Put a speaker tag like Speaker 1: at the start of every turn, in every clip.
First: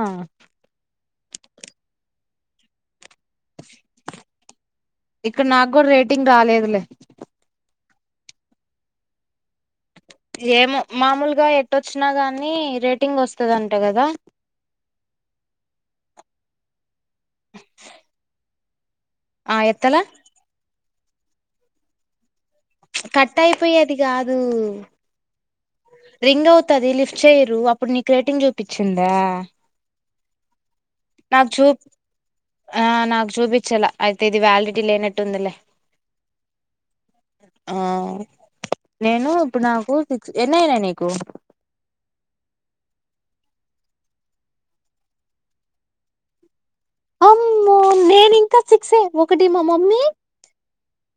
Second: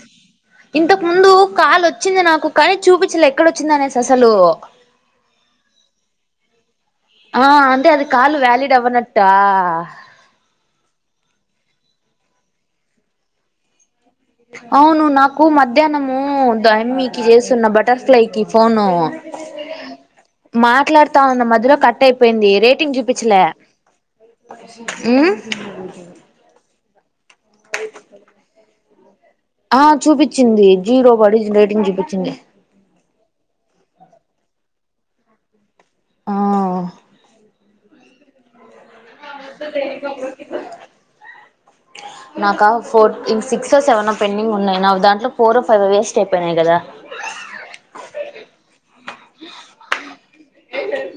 Speaker 1: ఆ
Speaker 2: ఇంతక్ ముందు కాల్ ఓచ్చింది నాకు. కానీ చూపించలే ఎక్కడ ఓచ్చింది అనేసి అసలు.
Speaker 1: ఇక్కడ నాక్ గూడా రేటింగ్ రాలేదులే.
Speaker 2: ఆ అంటే అది కాల్ వ్యాలిడ్ అవ్వనట్టా.
Speaker 1: ఏమో, మామూలుగా ఎట్టఓచ్చిన గాని రేటింగ్ ఓస్తదంట కదా.
Speaker 2: అవును నాకు మధ్యానము దయమ్మికి చేస్తున్న బటర్ఫ్లైకిి ఫోను.
Speaker 1: ఆ ఎత్తలా.
Speaker 2: ఎత్తుత ఉన్న మధ్యలో కట్ అయిపోయింది. రేటింగ్
Speaker 1: కట్
Speaker 2: చూపించలే
Speaker 1: అయిపోయేది కాదు
Speaker 2: ఉమ్.
Speaker 1: రింగ్ అవుతది లిఫ్ట్ చేయరు, అప్పుడు నీక్ రేటింగ్ చూపిత్. చ్చిందా.
Speaker 2: ఆ చూపిత్. చ్చింది. జీరో బడిజ్
Speaker 1: నాకు చూ
Speaker 2: రేటింగ్ చూపించింది.
Speaker 1: ఆ నాకు చూపించలా అయితే ఇది వ్యాలిడి లేనట్టుందిలే.
Speaker 2: ఆ
Speaker 1: [unintelligible] ఆ నేను ఇప్పుడు నాకు సిక్స్ ఎన్నయినాయి నీకు
Speaker 2: నాకా ఫోర్టీన్ సిక్సో సెవనో పెండింగ్ ఉన్నాయి నావి దాంట్లో ఫోరో ఫైవో వేస్ట్ అయిపోయినాయ్ కదా
Speaker 1: అమ్మో నేను ఇంకా సిక్సే ఒకటి మా మమ్మీ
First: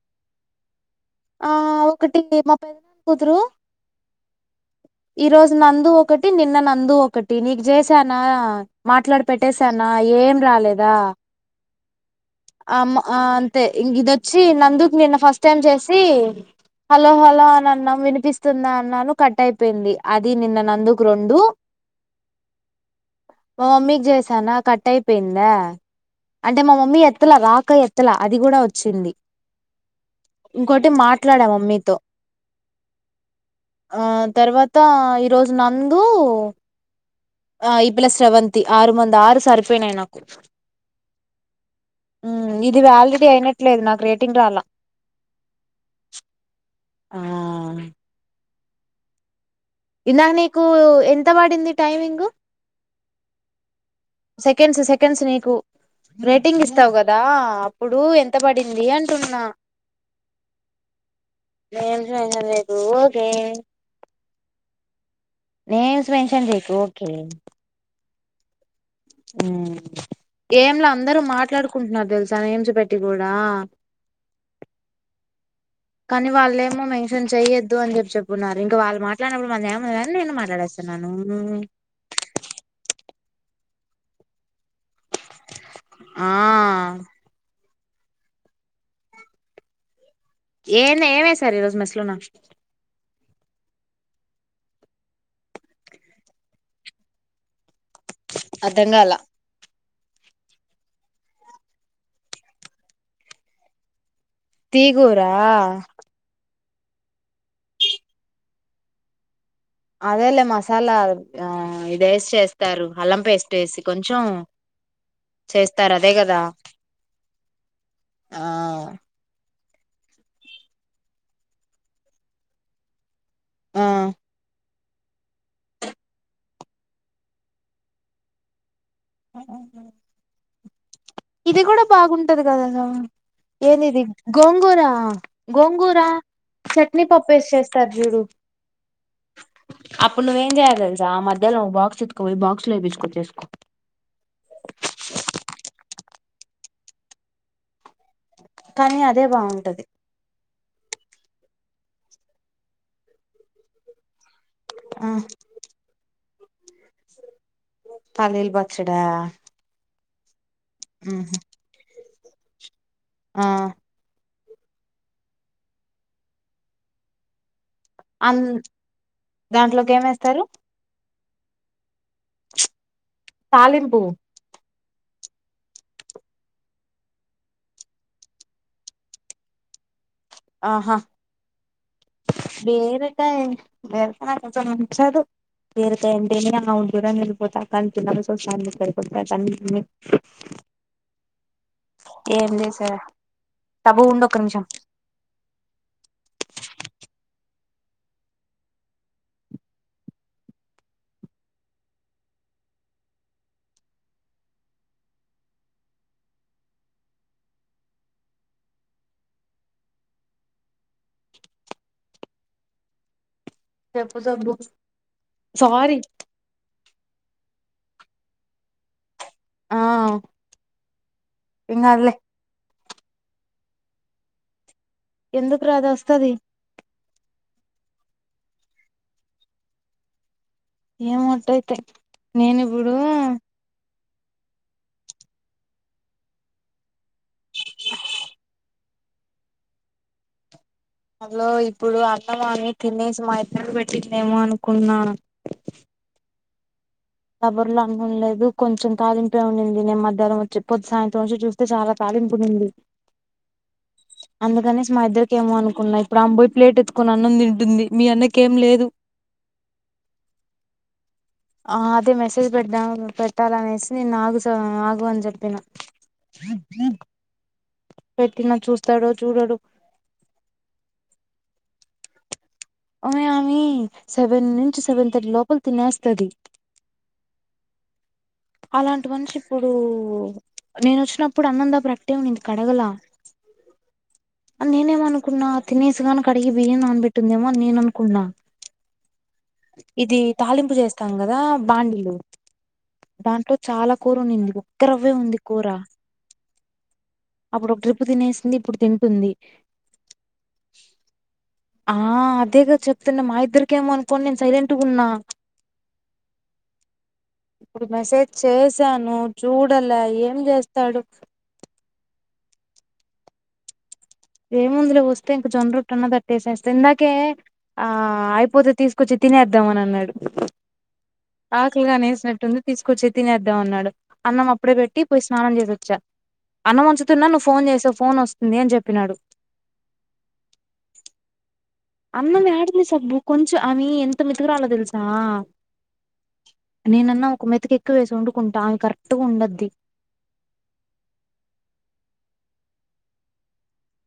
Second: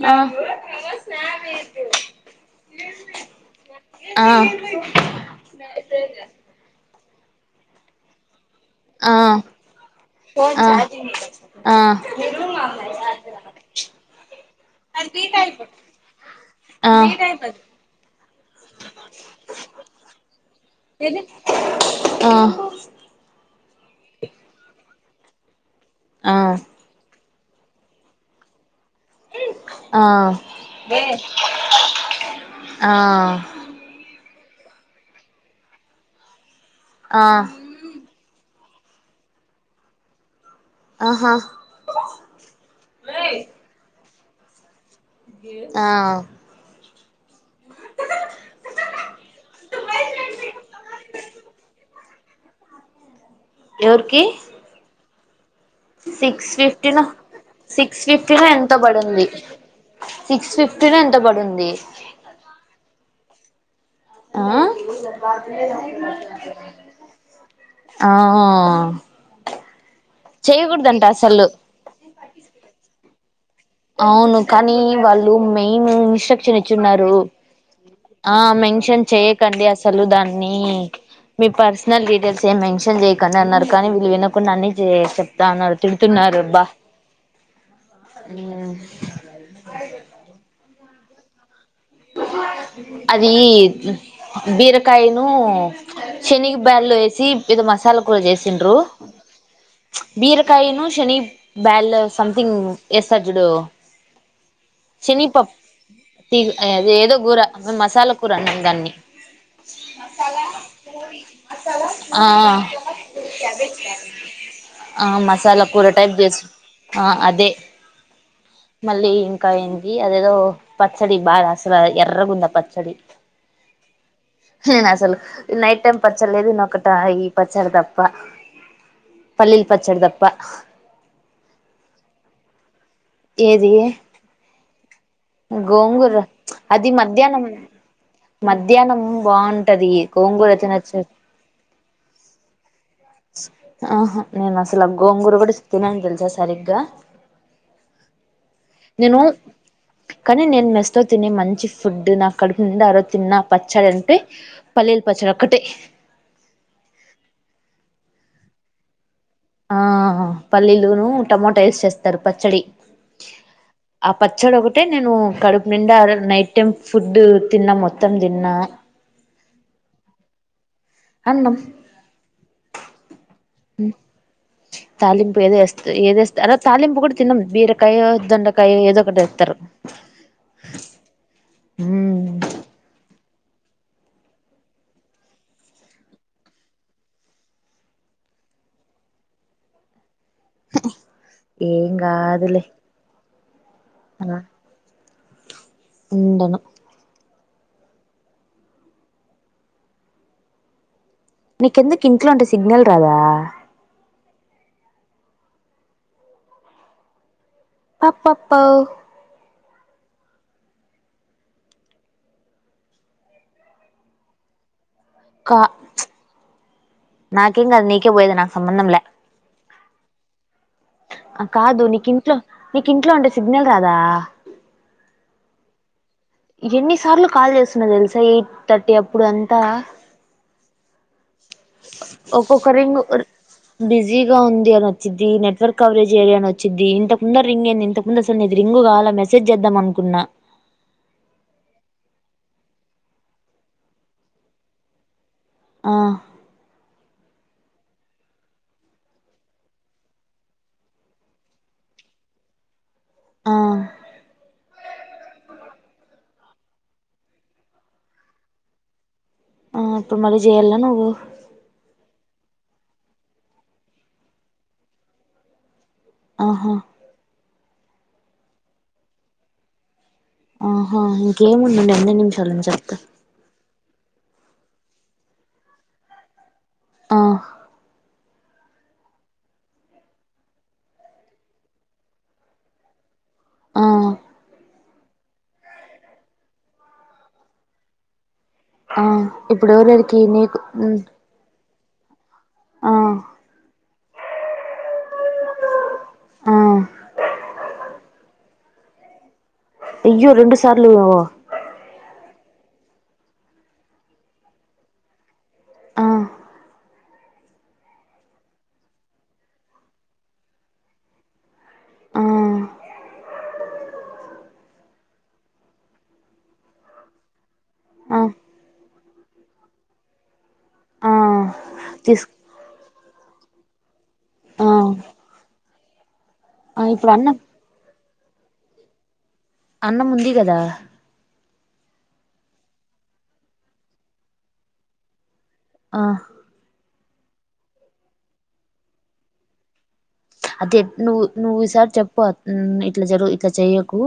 Speaker 2: ఆ
Speaker 1: ఆ ఒకటి మా పెద్ద కూతురు
Speaker 2: ఆ
Speaker 1: ఈరోజు నందు ఒకటి నిన్న నందు ఒక టి నీకు చేసానా మాట్లాడి
Speaker 2: ఆ
Speaker 1: పెట్టేసానా ఏం రాలేదా
Speaker 2: చార్జింగ్ అయితది
Speaker 1: అమ్మ్ ఆ అంతే ఇదొచ్చి నందుకు నిన్న ఫస్ట్ టైమ్ చేసి
Speaker 2: ఆ ఆ
Speaker 1: హలో హలో అని అన్నా వినిపిస్తుందా అన్నాను కట్ అయి పెంది అది నిన్న నందుకు రెండు మా మమ్మీకి చేసానా కట్ అయి పిందాఆ అంటే మా మమ్మీ ఎ ఎత్తల రాక ఎత్తల అది కూడా ఇచ్చింది
Speaker 2: ఆ
Speaker 1: ఇంకోటి మాట్లాడా మమ్మీతో
Speaker 2: ఆ
Speaker 1: ఆ తర్వాత ఈరోజు నందూ ఆ ఈపిల్ల శ్రవంత్ తి ఆరుమంది ఆరు సరిపోయినాయి నాకు
Speaker 2: ఆహా
Speaker 1: ఉ ఇది వాలెడీ అయినట్లేదు నాకు రేట్ టింగ్ రాలా
Speaker 2: ఆ
Speaker 1: ఆ ఇలా నీకు ఎంత పడింది టైమింగు
Speaker 2: ఎవుర్కి
Speaker 1: తెల్స్ నీకు
Speaker 2: సిక్స్
Speaker 1: రేటింగ్ ఇస్తావు
Speaker 2: ఫిఫ్టీనో
Speaker 1: కదా అప్పుడు
Speaker 2: సిక్స్
Speaker 1: ఎంత
Speaker 2: ఫిఫ్టీ నో ఎంతో పడింది
Speaker 1: అంటున్నా
Speaker 2: సిక్స్ ఫిఫ్టీనో ఎంతో పడింది
Speaker 1: కే
Speaker 2: ఆ
Speaker 1: నేమ్స్ మెన్షన్ చేకు ఓకే
Speaker 2: ఆహో
Speaker 1: హ్మ్ ఏంలా అందరు
Speaker 2: అసలు
Speaker 1: మాట్లాడుకుంటున్నారు తెలుసా నేమ్స్ పెట్టి కూడా
Speaker 2: అవును కానీ వాళ్ళు మెయిన్
Speaker 1: కానీ
Speaker 2: ఇంస్ట్రక్షన్స్
Speaker 1: వాళ్ళేమో
Speaker 2: ఇచ్చిన్నారు
Speaker 1: మెన్షన్ చెయ్యొద్దు అని చెప్పి
Speaker 2: ఆ
Speaker 1: చెప్పున్నారు ఇంకా వాళ్ళు
Speaker 2: మెన్షన్
Speaker 1: మాట్లాడినప్పుడు
Speaker 2: చెయకండి
Speaker 1: మనది ఏముంది
Speaker 2: అసలు
Speaker 1: కానీ నేను
Speaker 2: దాన్ని
Speaker 1: మాట్లాడేస్తున్నాను
Speaker 2: మీ పర్సనల్ డీటెయిల్స్ ఏమి మెన్షన్ చెయకండి అన్నారు కానీ వీళ్ళు వినక్కుండాన్నన్ని చె తాన
Speaker 1: ఆ
Speaker 2: తిన్టున్నారు రుబ్బా ఊ హాయ్ చెప్పు
Speaker 1: ఏంది ఏమేసారు ఈరోజు మెస్ లో నాకు
Speaker 2: [unintelligible] అది ఈ బీరకాయను శనగబ్యాల్లు వేసి పెద మ సలుకలు చేసిండ్రు
Speaker 1: అర్ధం కాల
Speaker 2: బీరకాయను శనగ బ్యాల్లు సంథింగ్ ఎస్తారు చూడు.
Speaker 1: తీగూరా
Speaker 2: శనిపప్పు తీ ఏదో కూర మసాలా కూర అంట దాన్ని
Speaker 1: అదేలే మసాలా ఆ ఇది
Speaker 2: ఆ
Speaker 1: వేసి చేస్తారు అల్లం పేస్ట్ వేసి కొంచెం
Speaker 2: ఆ మసాలా కూర
Speaker 1: చేస్తారు. అదే
Speaker 2: టైప్
Speaker 1: కదా
Speaker 2: చేసి ఆ అదే
Speaker 1: ఆ
Speaker 2: మళ్ళీ ఇంకా ఏంది అదేదో పచ్చడి బాగా అసలు ఎర్ర గుంద పచ్చడి
Speaker 1: ఆ
Speaker 2: హె అసలు నైట్ టైం పచ్చర్లేదు ఇన్నొ ఒకట ఈ పచ్చడి తప్ప పల్లీల్ పచ్చడదప్ప
Speaker 1: ఇది కూడా బాగుంటది కదాదా
Speaker 2: ఏది
Speaker 1: ఏందిది గొం కూరా గోంగూర
Speaker 2: అది
Speaker 1: చట్నీపప్పు
Speaker 2: మధ్యాహ్నం
Speaker 1: వేసి చేస్తారు చూడు.
Speaker 2: మధ్యాహ్నం బాగుంటది
Speaker 1: అప్పుడు
Speaker 2: గోంగూర
Speaker 1: నువ్వేం
Speaker 2: తినొచ్చు
Speaker 1: చేయగలసా ఆ మధ్యలో బాక్స్ ఇతుకువ ఈ బాక్స్ లో వయిసుకుా
Speaker 2: ఆహ నేను అసలు గోంగురు కూడా సత నేను తెలుసా సరిగ్గా
Speaker 1: కానీ
Speaker 2: నేను
Speaker 1: అదే బాగుంటది
Speaker 2: కానీ నేను మెస్త తో తినే మంచి ఫుడ్ నాకు కడుపు నిండా ఆరోజు తిన్న పచ్చడి అంటే పల్లీలు
Speaker 1: ఆ
Speaker 2: పచ్చడి ఒకటే
Speaker 1: పల్లీలు పచ్చడా
Speaker 2: ఆ పల్లీలు టొమాటా వేస్ చేస్తా తరుపచ్చడి
Speaker 1: ఆ
Speaker 2: పచ్చడి ఒకటే నేను కడుపు నిండా ఆరోజు నైట్ టైం ఫుడ్ తిన్నా మొత్తం
Speaker 1: అ
Speaker 2: తిన్నా
Speaker 1: దాంట్లోకి ఏమేస్తారు.
Speaker 2: అన్నం
Speaker 1: చ్ తాలింపు
Speaker 2: తాలింపు ఏదోస్త ఏదేస్తరో అ తాలింపు కూడా తిన్నం బీరకాయ దొండకాయ ఏదో ఒకడ ఎత్తరు
Speaker 1: ఆహా వేరే కాయే బీరకాయ నాకు నచ్చదు బీరకాయ అంటేనే ఆమడ దూరంగా అల్లిపోతా కని [unintelligible]
Speaker 2: ఏం
Speaker 1: ఏం
Speaker 2: కాదులే
Speaker 1: చేశారు తబ్బు ఉండు
Speaker 2: అలా
Speaker 1: ఒక నిమిషం
Speaker 2: ఉండను నీకెందుకు ఇంట్లో ఉంటే సిగ్నల్ రాదా అప్పప్పా
Speaker 1: చెపు సబ్బు
Speaker 2: కా
Speaker 1: సోరి
Speaker 2: నాకేం కాదు నీకే పోయేదు నాకు సంబంధం లే
Speaker 1: ఆ
Speaker 2: ఆ
Speaker 1: ఏం
Speaker 2: కాదు నీకు
Speaker 1: కాదులే
Speaker 2: ఇంట్లో నీకు ఇంట్లో ఉండే సిగ్నల్ కాదా
Speaker 1: ఎందుకు రాదస్
Speaker 2: ఎన్ని సార్లు కాల్ చేస్ సిన తెలుసా ఎయిట్ థర్టీ అప్పుడు అంతా
Speaker 1: ఏ మొ తే నేను ఇప్పుడు
Speaker 2: బిజీ గా ఉంది అని వచ్చిది నెట్వర్క్ కవరేజ్ ఏరియా అని వచ్చిద్ది ఇంత దార్ రింగ్ేంది ఇంతకుముందు అసలు తకనిది రింగు కాల్ మెసేజ్ చేద్దాం అనుకున్నా
Speaker 1: అందులో ఇప్పుడు అన్నం అని తినేసి మా ఇద్దరికి పెట్టిదేమో అనుకున్నా
Speaker 2: ఆ
Speaker 1: కబర్లు అనుండలేదు కొంచెం కాలింపే ఉంనింది నేను మధ్యాహ్నం వచ్చి పొద్ సాయంత్రం వచ్చి చూస్తే చాలా తాలింపునింది
Speaker 2: ఆ
Speaker 1: అందుకనేసి మా ఇద్దరికి ఏమో అనుకున్నా ఇప్పుడు అంబోయి ప్లేట్ ఎత్తుకొని అన్నం తింటుంది మీ అన్నకేం లేదు
Speaker 2: ఆ ఇప్పుడు మళ్ళీ చేయాల్నా నువ్వు
Speaker 1: ఆ అదే మెసేజ్ పెట్ట పెట్టాలనేసి నేను ఆగు సో ఆగు అని చెప్పిన
Speaker 2: ఆహా
Speaker 1: దబ్ పెట్టిన చూస్తాడో చూడడు
Speaker 2: ఆహా ఇంకేముండండి రెండే నిమ్
Speaker 1: ఒమే ఓమి సెవెన్ నుంచి సెవెన్ థర్టీ లోపల తినేస్తది
Speaker 2: ఆ
Speaker 1: అలాంటి మనిషి ఇప్పుడు నేను వచ్చినప్పుడు అన్నందా బ్లీడ్డే ఉన్నింది కడగలా
Speaker 2: ఆ
Speaker 1: నేనేమనుకున్నా తినేసిగాని కడిగి బియ్యం నానబెట్టిందేమోఅని నేను అనుకున్నా
Speaker 2: ఆ ఇప్పుడు ఎవరెవరికి
Speaker 1: ఇది
Speaker 2: నీకు
Speaker 1: తాలింపు
Speaker 2: ఉమ్
Speaker 1: చేస్తాం కదా బండిలో
Speaker 2: ఆ
Speaker 1: దాంట్లో చాలా కూర నింది ఒక్క రవ్వే ఉంది కూర
Speaker 2: ఆ
Speaker 1: అప్పుడు ఒక ట్రిప్పు తినేసింది ఇప్పుడు తింటుంది
Speaker 2: అయ్యో రెండు సార్లు
Speaker 1: ఆ అదేగా చెప్తున్న మా ఇద్దరికేమో అనుకోని నేను సైలెంట్గా ఉన్నా
Speaker 2: ఆ
Speaker 1: ఇప్పుడు మెసేజ్ చేసాను చూడలే ఏం చేస్తాడు
Speaker 2: ఆ
Speaker 1: ఏ ముందులో వస్తే ఇంక జొన్న రొట్టనా తట్టేసేస్తే ఇందాకే ఆ అయిపోతే తీసుకొచ్చి తినేద్దామని అన్నాడు
Speaker 2: ఆ
Speaker 1: ఆకలిగా
Speaker 2: తీసు
Speaker 1: అనేేసినట్టుంది తీసి కూచి తినేద్దాం అన్నాడు అన్నం
Speaker 2: ఆ
Speaker 1: అప్పుడే పెట్టి పోయి స్నానం చేసేంద్ చ అన్న
Speaker 2: ఆ ఇప్పుడు
Speaker 1: వంచుతున్నా
Speaker 2: అన్నం
Speaker 1: నువ్వు ఫోన్ చేసావు ఫోన్ వస్ నేన్ చెప్ చెప్పినాడు
Speaker 2: అన్నం ఉంది కదా
Speaker 1: అన్నం యాడికి సబ్బు కొంచెం అవి ఎంత మెతుకురాలో తెలుసా
Speaker 2: ఆ
Speaker 1: నేనన్నా ఒక మెతుకు ఎక్కువ వేసి వండుకుంటా అమే కరెక్ట్ గా ఉండద్ది
Speaker 2: అది నువ్వు నువ్వు ఈసారి చెప్పు ఇట్లా జరు ఇట్లా చెయకు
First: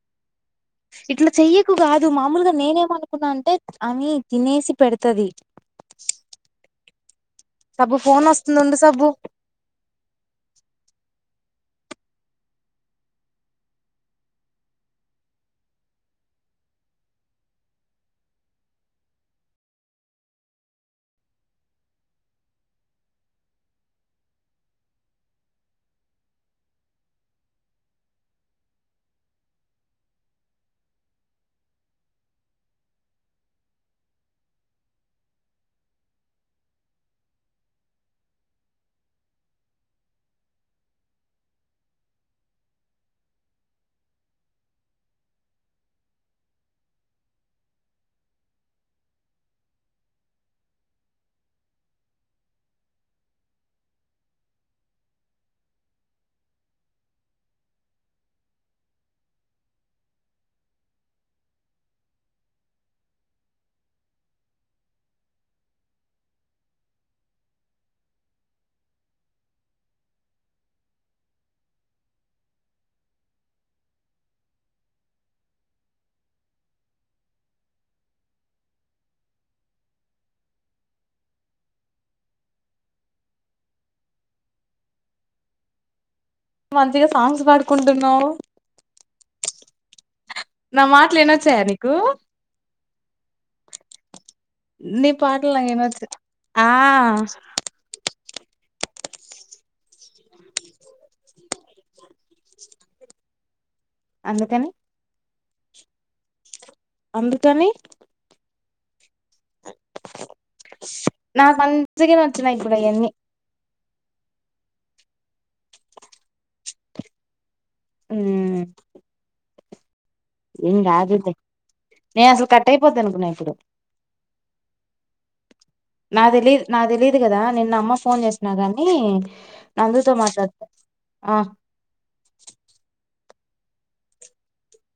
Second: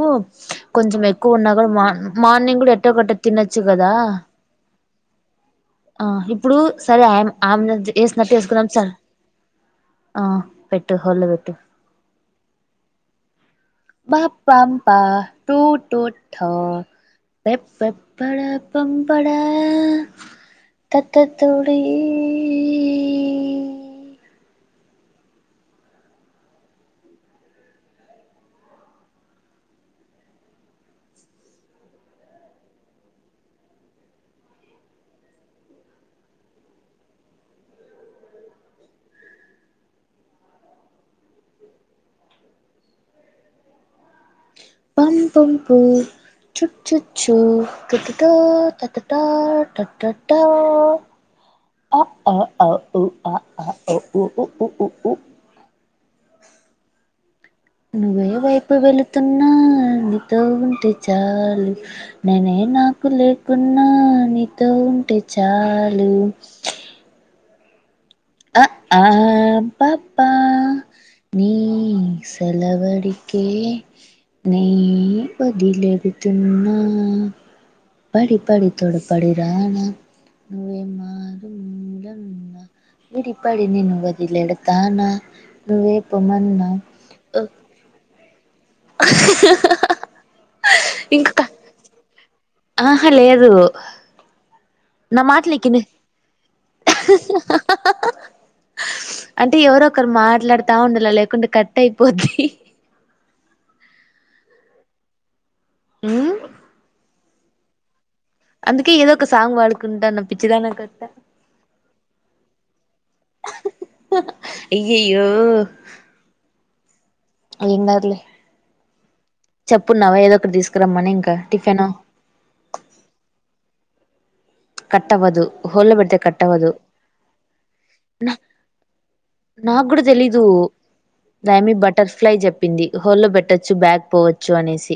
Speaker 2: కొంచెం
Speaker 1: ఇట్లా
Speaker 2: ఎక్కువ ఉన్నా కూడా
Speaker 1: చెయ్యకు
Speaker 2: మార్
Speaker 1: కాదు మామూలుగా
Speaker 2: మార్నింగ్ కూడా ఎట్టో కట్ట
Speaker 1: నేనేమనుకున్నా అంటే
Speaker 2: తినోచు కదా
Speaker 1: ఆమె తినేసి పెడతది
Speaker 2: ఆ ఇప్పుడు సరే ఆ ఆమె
Speaker 1: సబ్బు ఫోన్
Speaker 2: వేసినట్టు
Speaker 1: వస్తుంది
Speaker 2: వేసుకున్నాం
Speaker 1: ఉండు
Speaker 2: సర
Speaker 1: సబ్బు
Speaker 2: ఆ పెట్టు హోళ్ళో పెట్టు బ పాంపా టూ టూఠ ప పె పడా పంపడా తత్ తుడి పం పంపు చు చు చు క త ట అ అ నువ్వే వైపు వెళుతున్నా నీతో ఉంటే చాలు నేనే నాకు లేకున్నా నీతో ఉంటే చాలు ఆ అబ్బబా నీ సలవడికే నీ వదిలేెడుతున్నా పడి పడి తోడ పడి రానా ను్వే మారు ములన్నా విడి పడి నేను వదిలేడతానా ను్వే పప్ప మన్నా
Speaker 1: మంచిగా సాంగ్స్ పాడుకుంటున్నా అవు
Speaker 2: ఆ
Speaker 1: నా మాటలు వినొచ్చాయ నీకు
Speaker 2: ఆ హలేదు
Speaker 1: నీ పాటలు నాకు ఇవ పడ్త
Speaker 2: అంటే ఎవరు ఒకరు మాట్లాడుతా ఉండాల లేకుంటే కట్ అయిపోద్ది
Speaker 1: అందుకని
Speaker 2: అ
Speaker 1: అందుకని
Speaker 2: అందుకే ఏదో ఒ సాంగ్ వాడుకుంటున్న పిచ్చిదనాకట్టా
Speaker 1: నాయి కూడా ఈయన్ని
Speaker 2: అయ్యయ్యో ఇంగద్లే
Speaker 1: మ్మ్ ఏం కాదుతే
Speaker 2: ఇంకా టిఫిన్
Speaker 1: నేను అసలు కట్ అయిపోధీ అనుకున్నా ఇప్పుడు
Speaker 2: కట్టవదు హోల్లో పెడితే
Speaker 1: నా తెలీదు
Speaker 2: కట్టవదు
Speaker 1: నా తెలీదు కదా నిన్న అమ్మ ఫోన్ చేసినా గాని
Speaker 2: నాకు కూడా
Speaker 1: నందుతో
Speaker 2: తెలీదు
Speaker 1: మాట్లాడుత ఆ
Speaker 2: దాయమి బటర్ఫ్లై చెప్పింది హోలో పెట్ట చ్చు బబ్యాక్ పోవచ్చు అనేసి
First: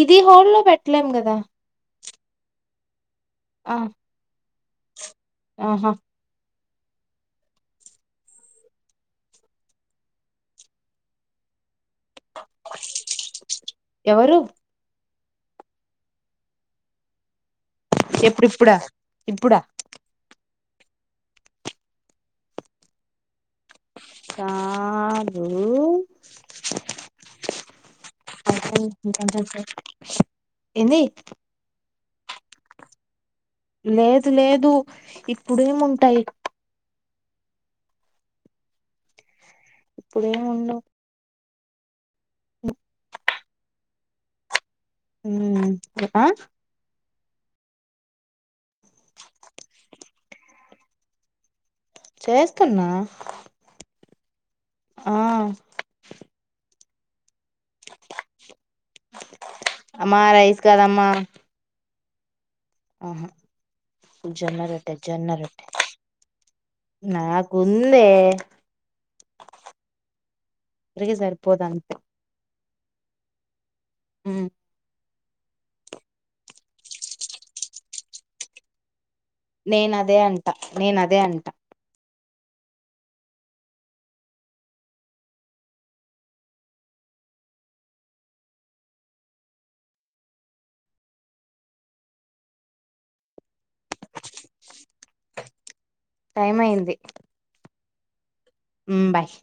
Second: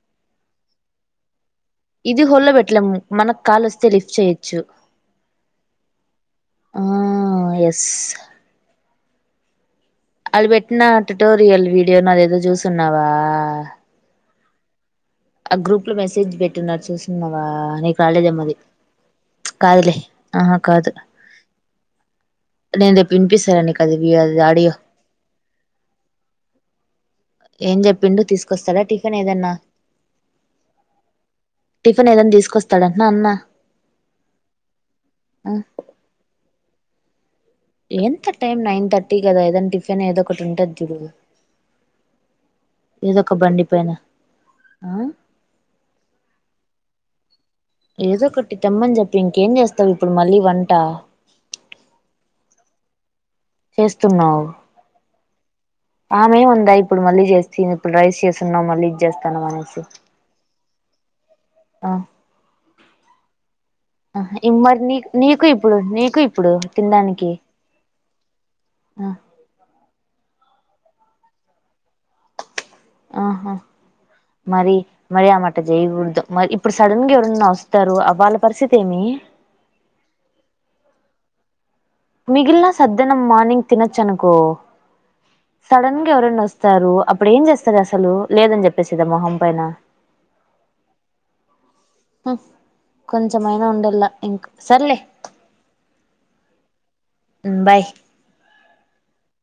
Speaker 1: ఇది హోల్ల్లో పెట్టలేం గదా
Speaker 2: ఇది హోల్ళబెట్లము మనకు కాల్
Speaker 1: ఆ
Speaker 2: వస్తే లిఫ్ట్ చేయొచ్చు
Speaker 1: ఆహా
Speaker 2: ఆ ఎస్ అళ్ పెట్టిన ్యూటోరియల్ వీ ఉన్నాది ఏదో జూస్ ఉన్నావా
Speaker 1: ఎవరు
Speaker 2: ఆ గ్రూప్ లో మెసేజ్ పెట్టిన్నారు చూస్తున్నావా నీ కాలేజ్
Speaker 1: ఎప్పుడు
Speaker 2: అమ్మది
Speaker 1: ఇప్పుడా ఇప్పుడా
Speaker 2: కాదులే ఆ హా కాదు నే న్ రేపినిపిసలె నీకు అది వి- అది ఆడియో
Speaker 1: కాారు
Speaker 2: ఏం చెప్
Speaker 1: ఎన్ ది
Speaker 2: ని ఏదైనా తీసుకొస్తాడ అన్నా అన్న
Speaker 1: లేదు లేదు
Speaker 2: ఆ,
Speaker 1: ఇప్పుడేమి ఉంటాయి
Speaker 2: ఎంత టైం నైన్ తర్టీ కదా ఏదని టిఫిన్ ఏదో ఒకటి ఉంటుది
Speaker 1: ఇప్పుడేముండవు
Speaker 2: చుడు ఏదో ఒక బండి పైన ఆ
Speaker 1: ఉమ్ ఆ
Speaker 2: ఏదో ఒకట్టి తెమ్మని చెప్పు ఇంకేం చేస్తావు ఇప్పుడు మళ్ళీ వంట
Speaker 1: చేస్తున్నా
Speaker 2: స్తున్నావు
Speaker 1: ఆ
Speaker 2: ఆమె ఉందా ఇప్పుడు మళ్ళీ చేస్తా ఇప్పుడు రైస్ చేస్తున్నాం మళ్ళీ ఇది చేస్తానమ్ అనేసి
Speaker 1: మా రైస్ కాదమ్మా
Speaker 2: ఆ
Speaker 1: ఆహా
Speaker 2: ఆ
Speaker 1: జొన్న
Speaker 2: ఇగమర్ని
Speaker 1: రొట్టె
Speaker 2: నీ
Speaker 1: జొన్న
Speaker 2: నీకు
Speaker 1: రొట్టె
Speaker 2: ఇప్పుడు నీకు ఇప్పుడు తినడానికి
Speaker 1: నాకుందే
Speaker 2: ఆ
Speaker 1: ఇద్దరికి సరిపోద్ అంత్
Speaker 2: ఆహా మరి మరి ఆమట జయకూడదు మరి ఇప్పుడు సడన్గా ఎవరన్నా వస్తారు అ వాళ్ళ పరిస్థితి ఏమి
Speaker 1: నేన్ అదే అంట నేనదే అంట
Speaker 2: మిగిలిన సద్ద్యనం మార్నింగ్ తినొచ్చనుకో సడన్గా ఎవరన్న వస్తారు అప్పుడు ఏం చేస్తారు అసలు లేదని చెప్పేసిద్దా మొహం పైన కొంచమైనా ఉండల్లా ఇంక సర్లే
Speaker 1: టైమ్ అయింది
Speaker 2: ఉమ్ బాయ్
Speaker 1: ఉమ్ బయ్